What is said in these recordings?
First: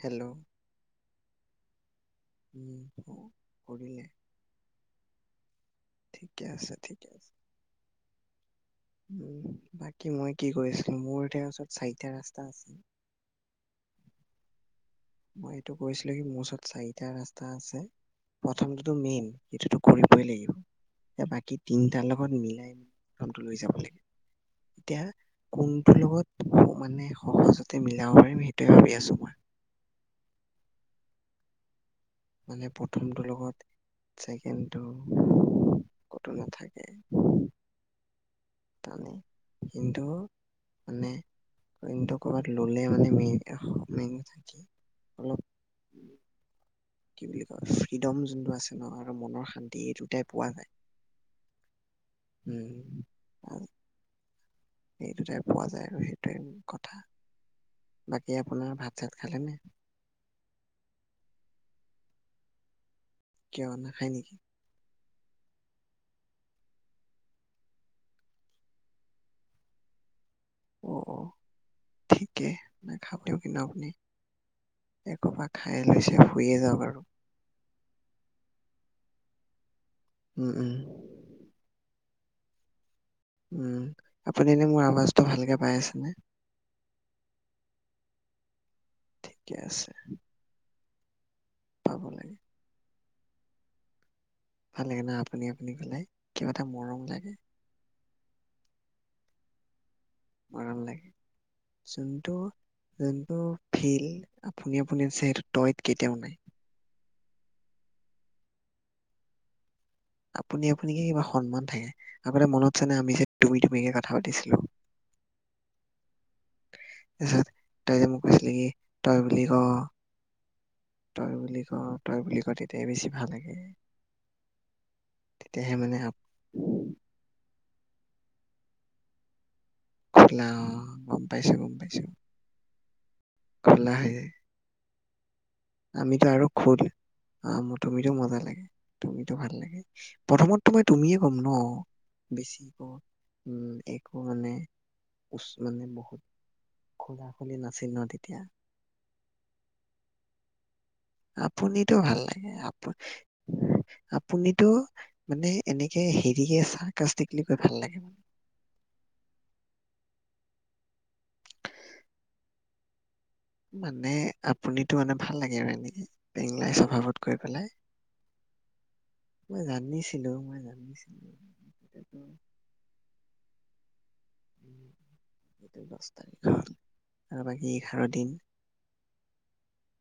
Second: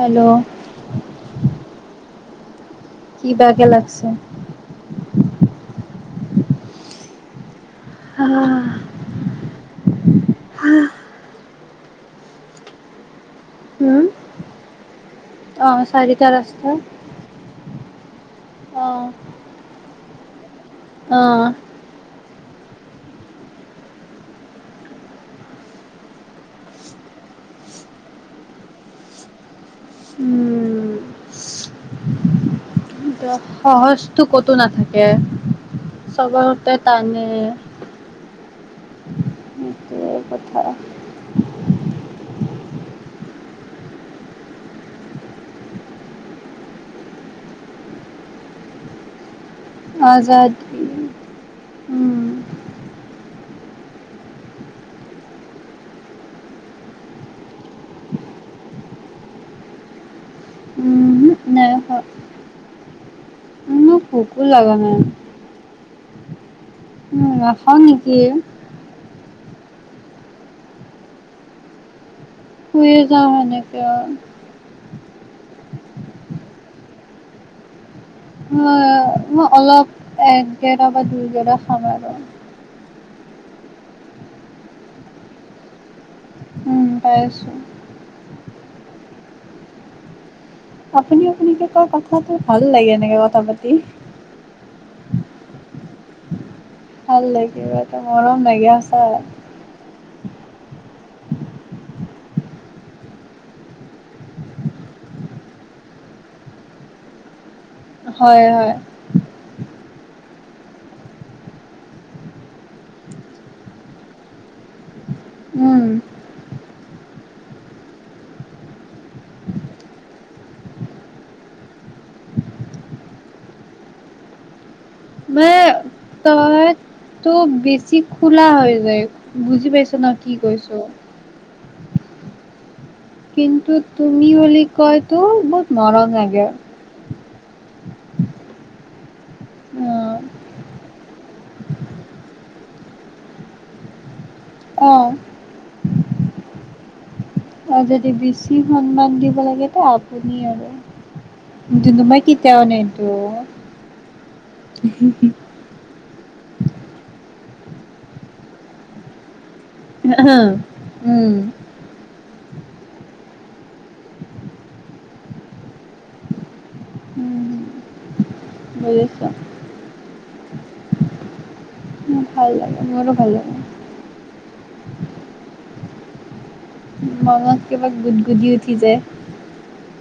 Hello উম কি বা গে কৰিলে লাগছে। ঠিকে আছে, ঠিকে আছে। হা হা উম বাকী মই কি কৰিছিলো, মোৰ এতিয়া মোৰ ওচৰত চাৰিটা ৰাস্তা আছিল। হুম মই এইটো কৈছিলো কি মোৰ ৰাস্তা ওচৰত চাৰিটা ৰা ৰাস্তা আছে অ প্ৰথমটোতো মেইন সেইটোতো কৰিবই লাগিব অ এ বাকী তিনটাৰ লগত মিলাই কামটো লৈ যাব লাগিব তেতিয়া। কোনটো লগত মানে সহজতে মিলাব পাৰিম সেইটোয়ে ভাবি আছো মই। উম। মানে প প্ৰথমটোৰ লগত সহজটো ক'তো ছেকেণ্ডটো নাথাকে ক'তো চবতে নাথাকে। টানে সেইকাৰণে কিন্তু সেইটোৱে কথা মানে কিন্তু কৰ'বাত ললে মানে মে মেইন সাক্ষি অলপ কি বুলি কয় ফ্ৰীডম যোনটো আছে ন আৰু মনৰ শান্তি এই দুটাই পোৱা যায়। আজাদী উম উম আৰু। এই দুটাই পোৱা যায় আৰু সেইটোৱে কথা বাকী আপোনাৰ ভাত চাত খালে নাই ওহোঁ নাই খোৱা। কিয় না ভুকো লগা নাই। উম নাখাও নেকি। অ' অ' ঠিকে শুইয়ে যাওঁ নেখালেও কিন্তু সেনেকে আপুনি একোপা খাই লৈছে শুইয়ে যাওক আৰু। অ মই অলপ উম, উম, একগেৰা বা দুইগেৰা খাম আৰু। উম আপুনি এনে মোৰ আৱাজটো ভালকে পাই আছেনে উম পাই আছো। ঠিকে আছে। আপুনি আপুনিকে কয় পাব কথাটো লাগে ভাল লাগে এনেকে কথা পাতি। ভাল লাগে না আপুনি আপুনি ক'লে। কিবা এটা মৰম ভাল লাগে কিবা এটা মৰম লাগি যাই সচা। মৰম লাগে যোনটো যোনটো ফ্লিড আপুনি আপুনিত আছে সেই তইত কেতিয়াও নাই। হয় হয়। আপুনি আপুনিকে কিবা সন্মান থাকে আগত মনত আছে নাই আমি যে তুমি তুমিকে কথা পাতিছিলো। উম তাৰ পিছত তই যে মোক কৈছিলি কি, তই বুলি ক। তই বুলি ক, তই বুলি ক তেতিয়া বেছি ভাল লাগে। তেতিয়াহে মানে [inaudible] ত‌ই বেছি খোলা হৈ যায় বুজি পাইছ ন কি খোলা কৈছো। অঁ গম পাইছো, গম পাইছোঁ। কিন্তু তুমি বুলি কোৱাটো বা আমিটো আৰু খো দিয়া। আঁহ মোৰ তুমিটো মজা লাগে, তুমিটো ভাল লাগে। অ প্ৰথমতটো মই তুমিয়ে ক'ম ন? বেছিকৈ, উম একো মানে, অ উচ মানে বহুত খুৰা অঁ, যদি বেছি সন্মান দিব লাগে ত আপুনি আৰু। আপুনিটো যোনটো ভাল মই লাগে, কেতিয়াও আপ নিদো। আপুনিটো মানে এনেকে হেৰিহে, চাৰ্কাষ্টিক্লি পোৰা ভাল লাগে। উম। মানে, আপুনিটো মানে ভাল লাগে আৰু এনেকে, পেংলাই স্বভাৱত কৈ পেলাই। বুজিছা। মই জানিছিলো, মই জানিছিলো। মই ত ভালেই পাওঁ। এইটো দশ তাৰিখত। মনত কিবা গুদ গুদি উঠি যায়।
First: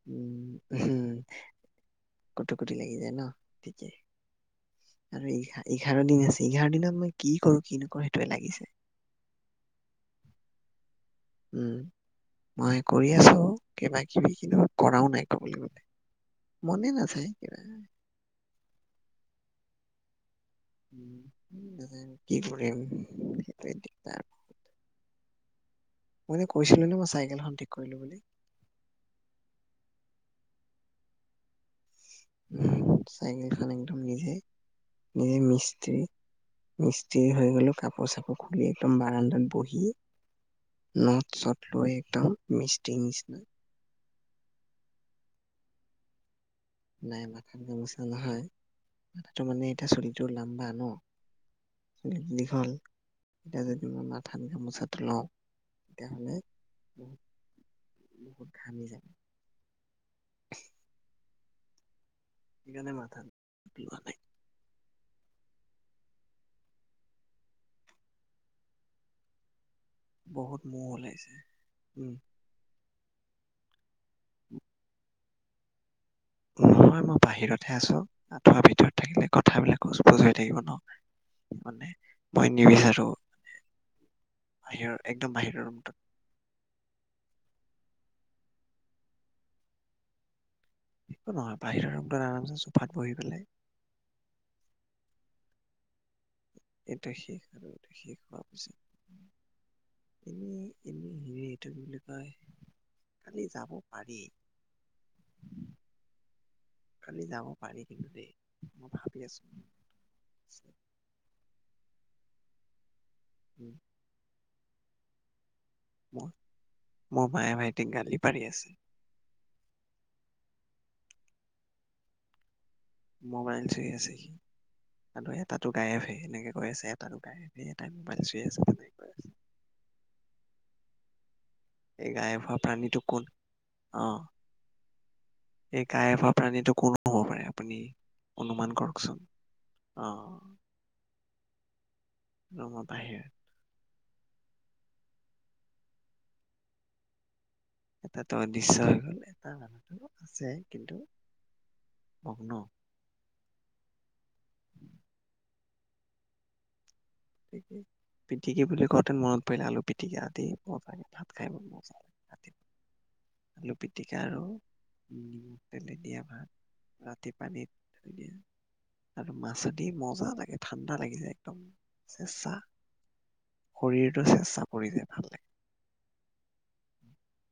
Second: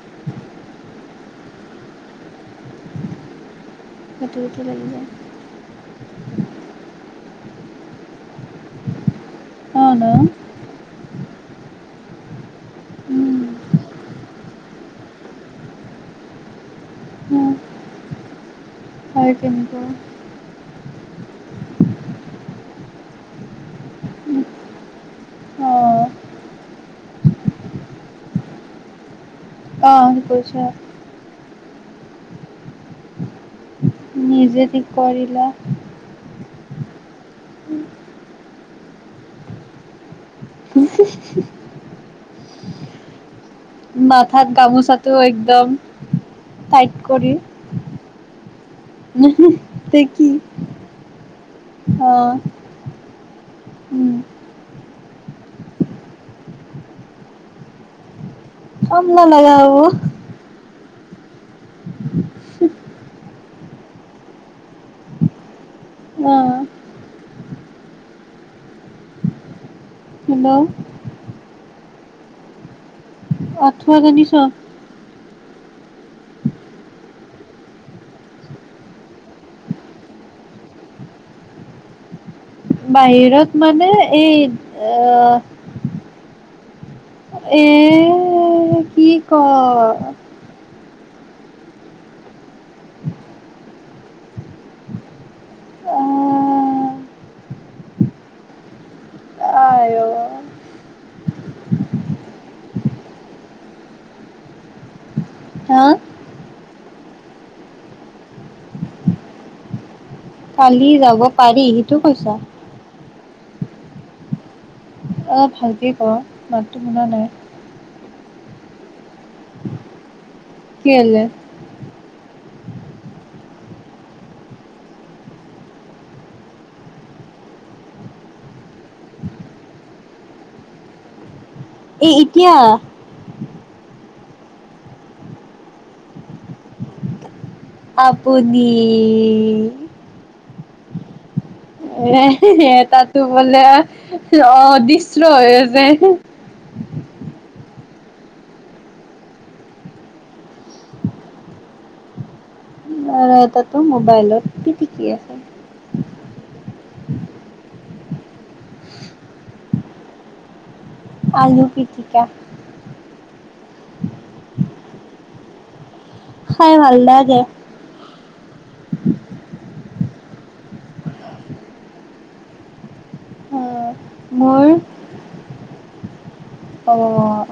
উম, কুটো কোটি লাগি যায় ন, ঠিকে। [inaudible] আৰু এঘ এঘাৰ দিনহে আছে, এঘাৰ দিনত মই কি কৰো, কি নকৰো সেইটোৱে লাগিছে। [inaudible] উম, মই কৰি আছো উম কিবা কিবি খিনি কৰাও নাই ক'বলৈ গ'লে। মনে নাযায় কিবা। হয় কিন্তু। মানে, কি কৰিম সেইটোৱে দিগদাৰ। অ মই এনেই কৈছিলো নে, মই চাইকেল এখন ঠিক কৰিলো বুলি? অঁহ, কৈছা। উম, চাইকেল খন একদম নিজে, ঠিক নিজে কৰিলা মি স্ত্ৰী হৈ গলোঁ, কাপোৰ চাপোৰ খুলি একদম বাৰাণ্ডাত বহি। নত চত লৈ, একদম মিস্ত্ৰীৰ নিচিনা। মাথাত গামোচাটো একদম। টাইট নাই কৰি মাথাত গামোচা নাই, মাথাটো মানে, এতিয়া তে চুলিটো কি লাম্বা ন। অ দীঘল, এতিয়া যদি মই উম মাথাত গামোচাত লওঁ তেতিয়াহলে। ঘামি যাব [inaudible] সেইকাৰণে, মাথাত লোৱা নাই। অঁ। বহুত হেল্ল' মহ ওলাইছে, উম। আঁঠুৱা টানি চ। নহয়, মই বাহিৰতহে আছো, আঁঠুৱাৰ ভিতৰত থাকিলে, কথাবিলাক কুজ বুজ হৈ থাকিব ন। মানে মই নিবিচাৰো, বাহিৰত মানে এই বাহিৰৰ আহ একদম বাহিৰৰ ৰুমটো। এ, কি কয়। একো নহয় বাহিৰৰ ৰোমটোত আৰমছে চোফাত বহি পেলাই আহ এইটোৱেই শেষ আৰুএইটো শেষ হোৱা পিছত আইঅ এনেই এনেই হেৰি এইটো কি বুলি কয়? কালি যাব পাৰি। হা? কালি যাব পাৰি কিন্তু দেই, মই ভাবি আছো। কালি যাব পাৰি, সেইটো কৈছা? উম। অ ভালকে ক মাতটো শুনা নাই মোৰ বাই ভাইটিক গালি পাৰি আছে। কেলে? মোবাইল চাই আছে সি। আৰু এটাতো গায়েফে এনেকে কৈ আছে। এটাতো গায়েফে এটাই মোবাইল চুই আছে। এই এ গায়েফ এতিয়া হোৱা প্ৰাণীটো কত অ, এই গায়েফ হোৱা প্ৰাণীটো কত? হব পাৰে আপুনি আপুনি অনুমান কৰকচোন, অ। [inaudible] ৰুমৰ এটাতো বাহিৰত বোলে অ দিচ্ছলো [inaudible] যে এটাতো অদৃশ্য হৈ গ'ল। এটা মানুহটো আছে কিন্তু মগ্ন। অহ এটাতো মোবাইলত পিটিকি আছে। তাকে পিটিকি বুলি কওঁঁতে মনত পৰিলে আলু পিটিকা আদি। [inaudible] ভাত খাই আলু মোৰ মজা লাগে পিটিকা ৰাতিপুৱা। আলু পিটিকা আৰু উম পেলে দিয়া ভাত, খাই ভাল ৰাতি লাগে পানীত থই দিয়া আৰু মাছেদি মজা লাগে ঠাণ্ডা লাগি যায় একদম। চেচা, অ শৰীৰটো চেচা মোৰ পৰি যায় খালে। অহ।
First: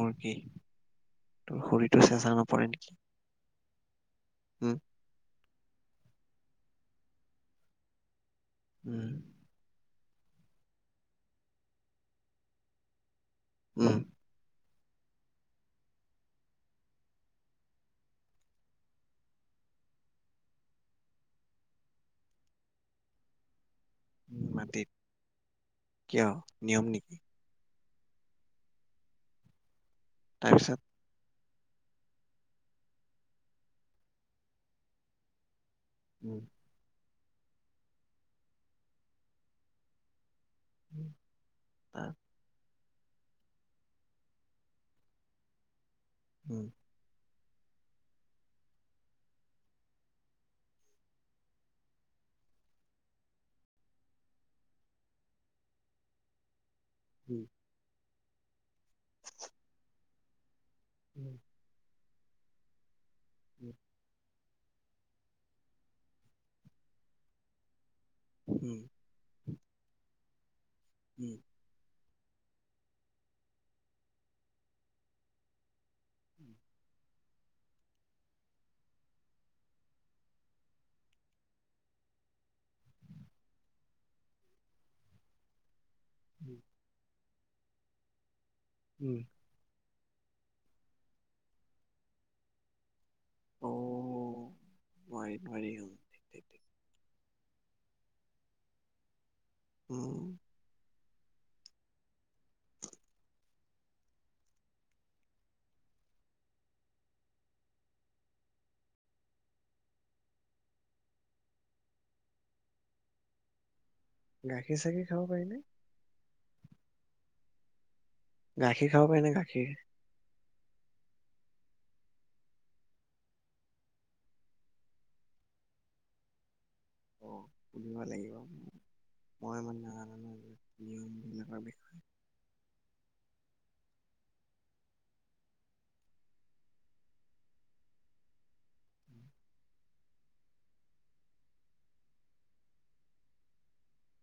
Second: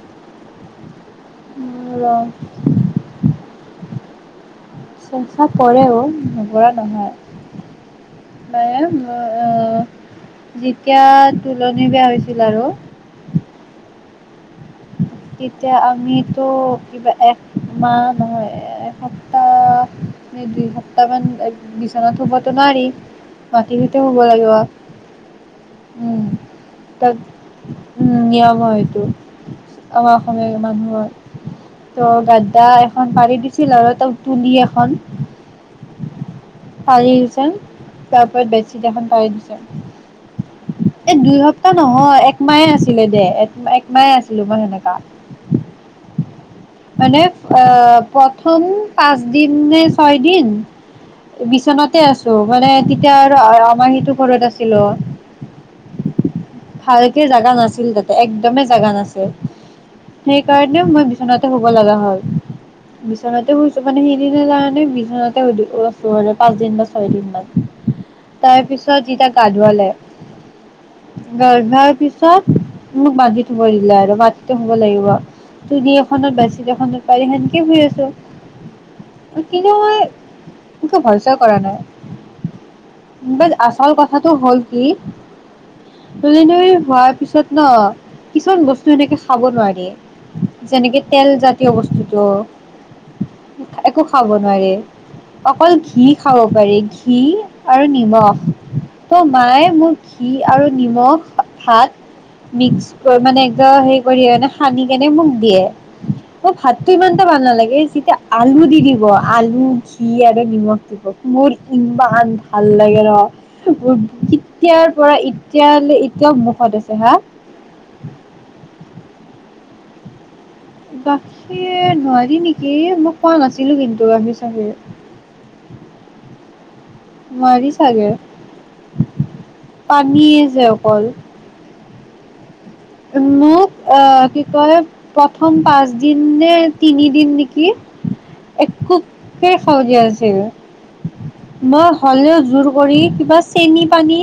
মোৰ কি তোৰ মোৰ শৰীৰটো চেঁচা নপৰে নেকি? উম চেঁচা পৰেও নপৰা নহয়। উম [inaudible] আ যেতিয়া তুলনি বিয়া হৈছিল আৰু উম। তেতিয়া আমিতো কিবা একমাহ নহয় এসপ্তাহ নে দুই সপ্তাহ মান বিচনাত শু'বতো নোৱাৰি। মাটি খিতে শু'ব লাগিব। মাটিত উম কিয় নিয়ম তাত নেকি? নিয়ম হয় এইটো। আমাৰ অসমীয়া তাৰপিছত মানুহৰ। ত গাদ্দা এখন পাৰি দিছিল আৰু তাও তুলি এখন। উম। পাৰি ৰিছেন, তাৰ ওপৰত বেডছিত এখন পাৰি দিছে। এ দুই সপ্তাহ তাৰ নহয় একমাহে আছিলে দে। এক-একমাহে আছিলোঁ মই সেনেকা। উম। মানে আ প্ৰথম পাঁচ দিন নে ছয় দিন। বিচনাতে আছোঁ মানে তেতিয়া আৰু আ-আমাৰ সেইটো ঘৰত আছিলোঁ। ভালকে উম, জাগা নাছিল তাতে একদমে জাগা নাছিল। সেইকাৰণে মই উম, বিচনাতে শু ব লগা হ'ল। বিচনাটে শুইছোঁ মানে সেইদিনা জানানে বি চনাতে শুই দো [inaudible] পাঁচ দিন বা ছয় দিন মান। তাৰ পিছত যিতা গা ধুৱালে উম, ছদিনৰ পিছত মোক মাটিত শুব দিলে আৰু মাটিতে শুব লাগিব। তুলী এ খনত বাছি দেখনত পাৰি সেনকে শুই আছোঁ। কিন্তু মই একো ভয় চয় কৰা নাই। আচল কথাটো হ'ল কি? পলিনৰি হোৱাৰ পিছত ন' কিছুমান বস্তু সেনেকে খাব নোৱাৰি। যেনেকে তেল জাতীয় বস্তুটো। একো খাব অ', নোৱাৰে, নোৱাৰি নোৱাৰি অকল উম, ঘি ঠিক, খাব ঠিক, ঠিক। পাৰে ঘি। আৰু নিমখ ত' মায়ে মোৰ ঘি উম, আৰু নিমখ ভাত মিক্স ক, মানে এক দ হে কৰি সানি কেনে মোক দিয়ে। অ', ভাতটো ইমানটা ভাল নালাগে। এ, যেতিয়া আলু দি দিব আলু, ঘি, আৰু নিমখ দিব। মোৰ ইমান ভাল লাগে ন' মোৰ গাখীৰ কিতিয়াৰ চাখীৰ পৰা খাব ইত পাৰিনে? কাইলে এতিয়াও মুখত আছে হা। গাখীৰ খাব পাৰিনে গাখীৰ? গাখীৰ নোৱাৰি নেকি মই খোৱা নাছিলোঁ কিন্তু গাখীৰ চাখীৰ। [inaudible] অ', নোৱাৰি সুধিব চাগে লাগিব মই মানে পানীয়ে [unintelligible] যে অকল নিয়মবিলাকৰ বিষয়ে উম, মোক আ, কি কয় প্ৰথম পাঁচ দিন নে তিনিদিন নিকি। একোকে খাব দিয়া নাছিলো। মই হলেও জোৰ কৰি কিবা চেনি পানী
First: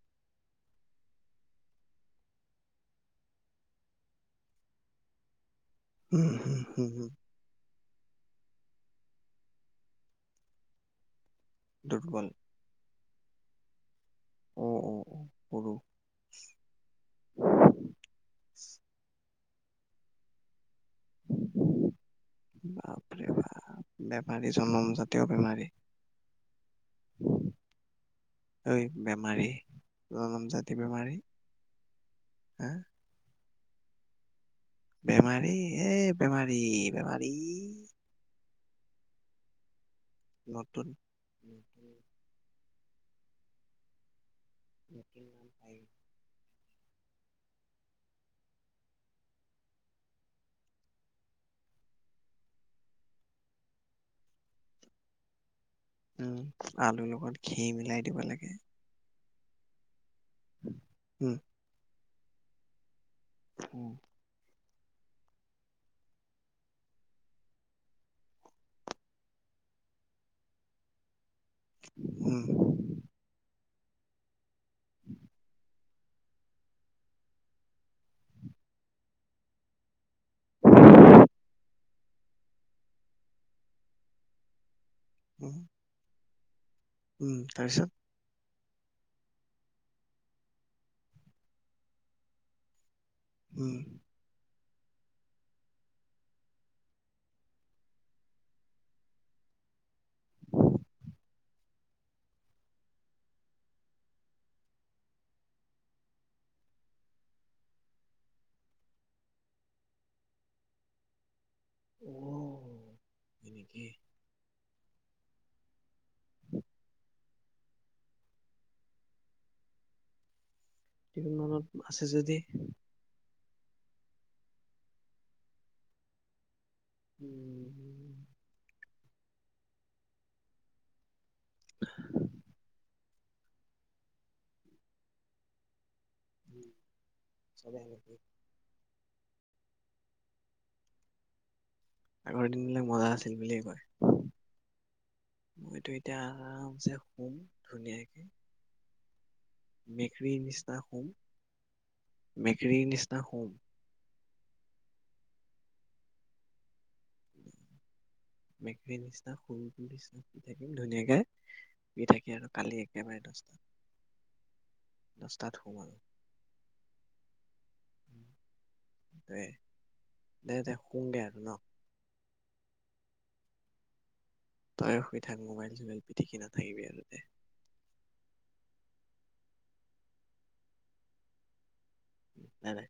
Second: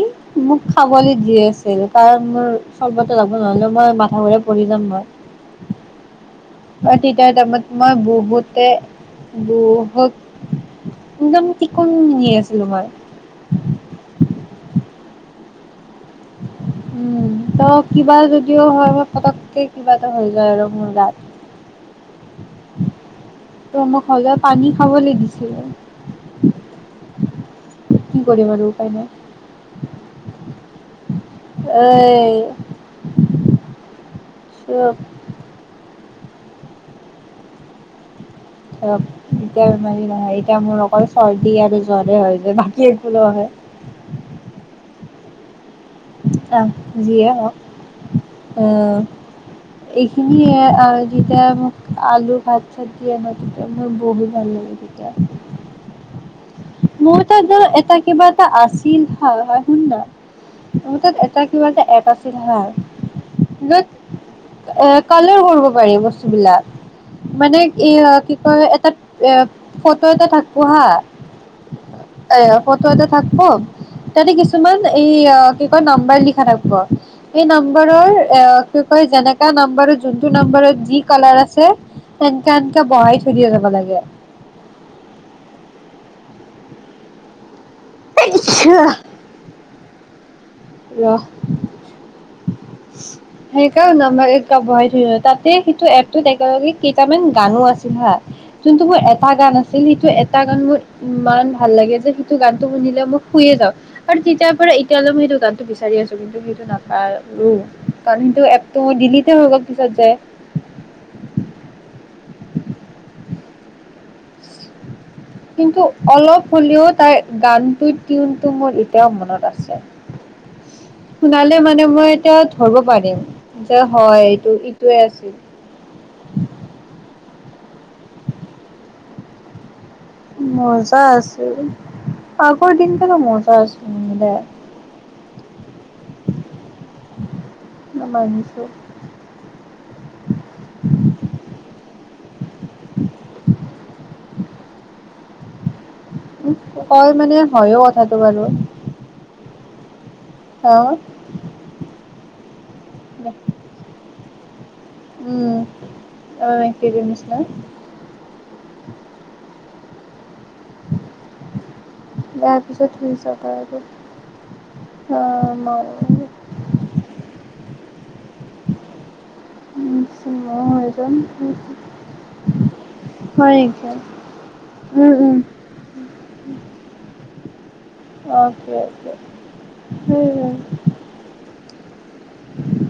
মোক খাবলে দি আছিল। কাৰণ মোৰ চৰ্বত লাগব নহ'লে মই মাথা ঘোৰাই পৰি যাম মই। উম, উম, তেতিয়া টাইমত মই বহুতে বহুতক ইমান অকন দুৰ্বল শুনি আছিলোঁ মই। অ, অ, অ কৰো। উম, ত কিবা যদিও হয় মই পতককে কিবা এটা হৈ যায় আৰু মোৰ গাত। বাপৰে ত বাপ। মোক হ'লেও বেমাৰী পানী জনম খাবলৈ জাতীয় দিছিলে বেমাৰী। কি কৰিম আৰু ঐ উপায় নাই বেমাৰী জনম জাতি বেমাৰী। এই, এ,,,,, [unintelligible] চুপ। বেমাৰী এ বেমাৰী-বেমাৰী। এ এতিয়া বেমাৰি নহয়। এতিয়া মোৰ নতুন অকল চৰ্দি আৰু নতুন জ্বৰে হয় যে। বাকী একো নহয়। নক নাম পাই [unintelligible] আহ, যিয়ে হক উম, এইখিনিয়ে যেতিয়া মোক আলু ভাত চাত দিয়ে মই তেতিয়া মোৰ বহুত ভাল লাগে। উম আলুৰ মোৰ লগত তাত ঘি ধৰা এটা মিলাই দিব কিবা এটা লাগে আছে। তিল হা হয় সুন্দা। মোৰ তাত উম এটা কিবা এটা এপ আছিল হা। উম এ কালাৰ কৰিব পাৰি বস্তুবিলাক। মানে এ কি কয় এটা এ ফটো এটা থাকিব হা। উম অহ, ফতো এটা থাকব। তাতে কিছুমান এই কি কয় নাম্বাৰ লিখা থাক ব। এই নম্বাৰৰ এ কি কয় যেনেকা নাম্বাৰৰ যোনটো নাম্বাৰত যি কালাৰ আছে। এনকা-এনকা বহাই থৈ দি যাব লাগে। উম, উম, তাৰ পিছত। আচ্ছা সহ, সেই উম কাৰণে মই। বঢ়াই থৈ দিলো তাতে সেইটো এপটোত একেলগে কেইটামান গানো আছিল হা। যোনটো মোৰ এটা গান আছিল সেইটো এটা গান মোৰ। ইমান ভাল লাগে যে সেইটো গানটো শুনিলে মই শুইয়ে যাওঁ। আৰু তেতিয়াৰ পৰা এতিয়ালে মই সেইটো গান। বিচাৰি আছোঁ। কিন্তু সেইটো নাপালোঁ কাৰণ কিন্তু এপটো ডিলিটে হৈ গ'ল। পিছত যে অহ, হয় নেকি। কিন্তু অলপ হ'লেও তাই গানটোৰ টিউনটো মোৰ এতিয়াও মনত আছে। টিফিন শুনালে মনত মানে আছে মই যদি এতিয়া ধৰিব পাৰিম। যে হয় এইটো ইটোৱে আছিল। উম, মজা আছিল আগৰ দিন। মোৰ মজা আছিল দে। চবে অ এনেকে মানিছো। আগৰ দিনবিলাক মজা আছিল বুলিয়ে কয়। মইতো এতিয়া আৰামছে কয় মানে শুম হয়ো কথাটো ধুনীয়াকে। বাৰু মেকুৰীৰ অ নিচিনা শুম মেকুৰীৰ নিচিনা শুম। উম, অ মেকুৰী নিছিনা। মেকুৰীৰ নিচিনা সৰুটো নিচিনা। থাকিম ধুনীয়াকে থাকি আৰু কালি তাৰপিছত শুই একেবাৰে যাবা দহটাত। আৰু অ মই উম আ মই এজন দে আৰু ন [unintelligible] হয় এতিয়া তই শুই থাক মোবাইল চোবাইল পিটিকি নাথাকিবি আৰু দে অ উম নাই নাই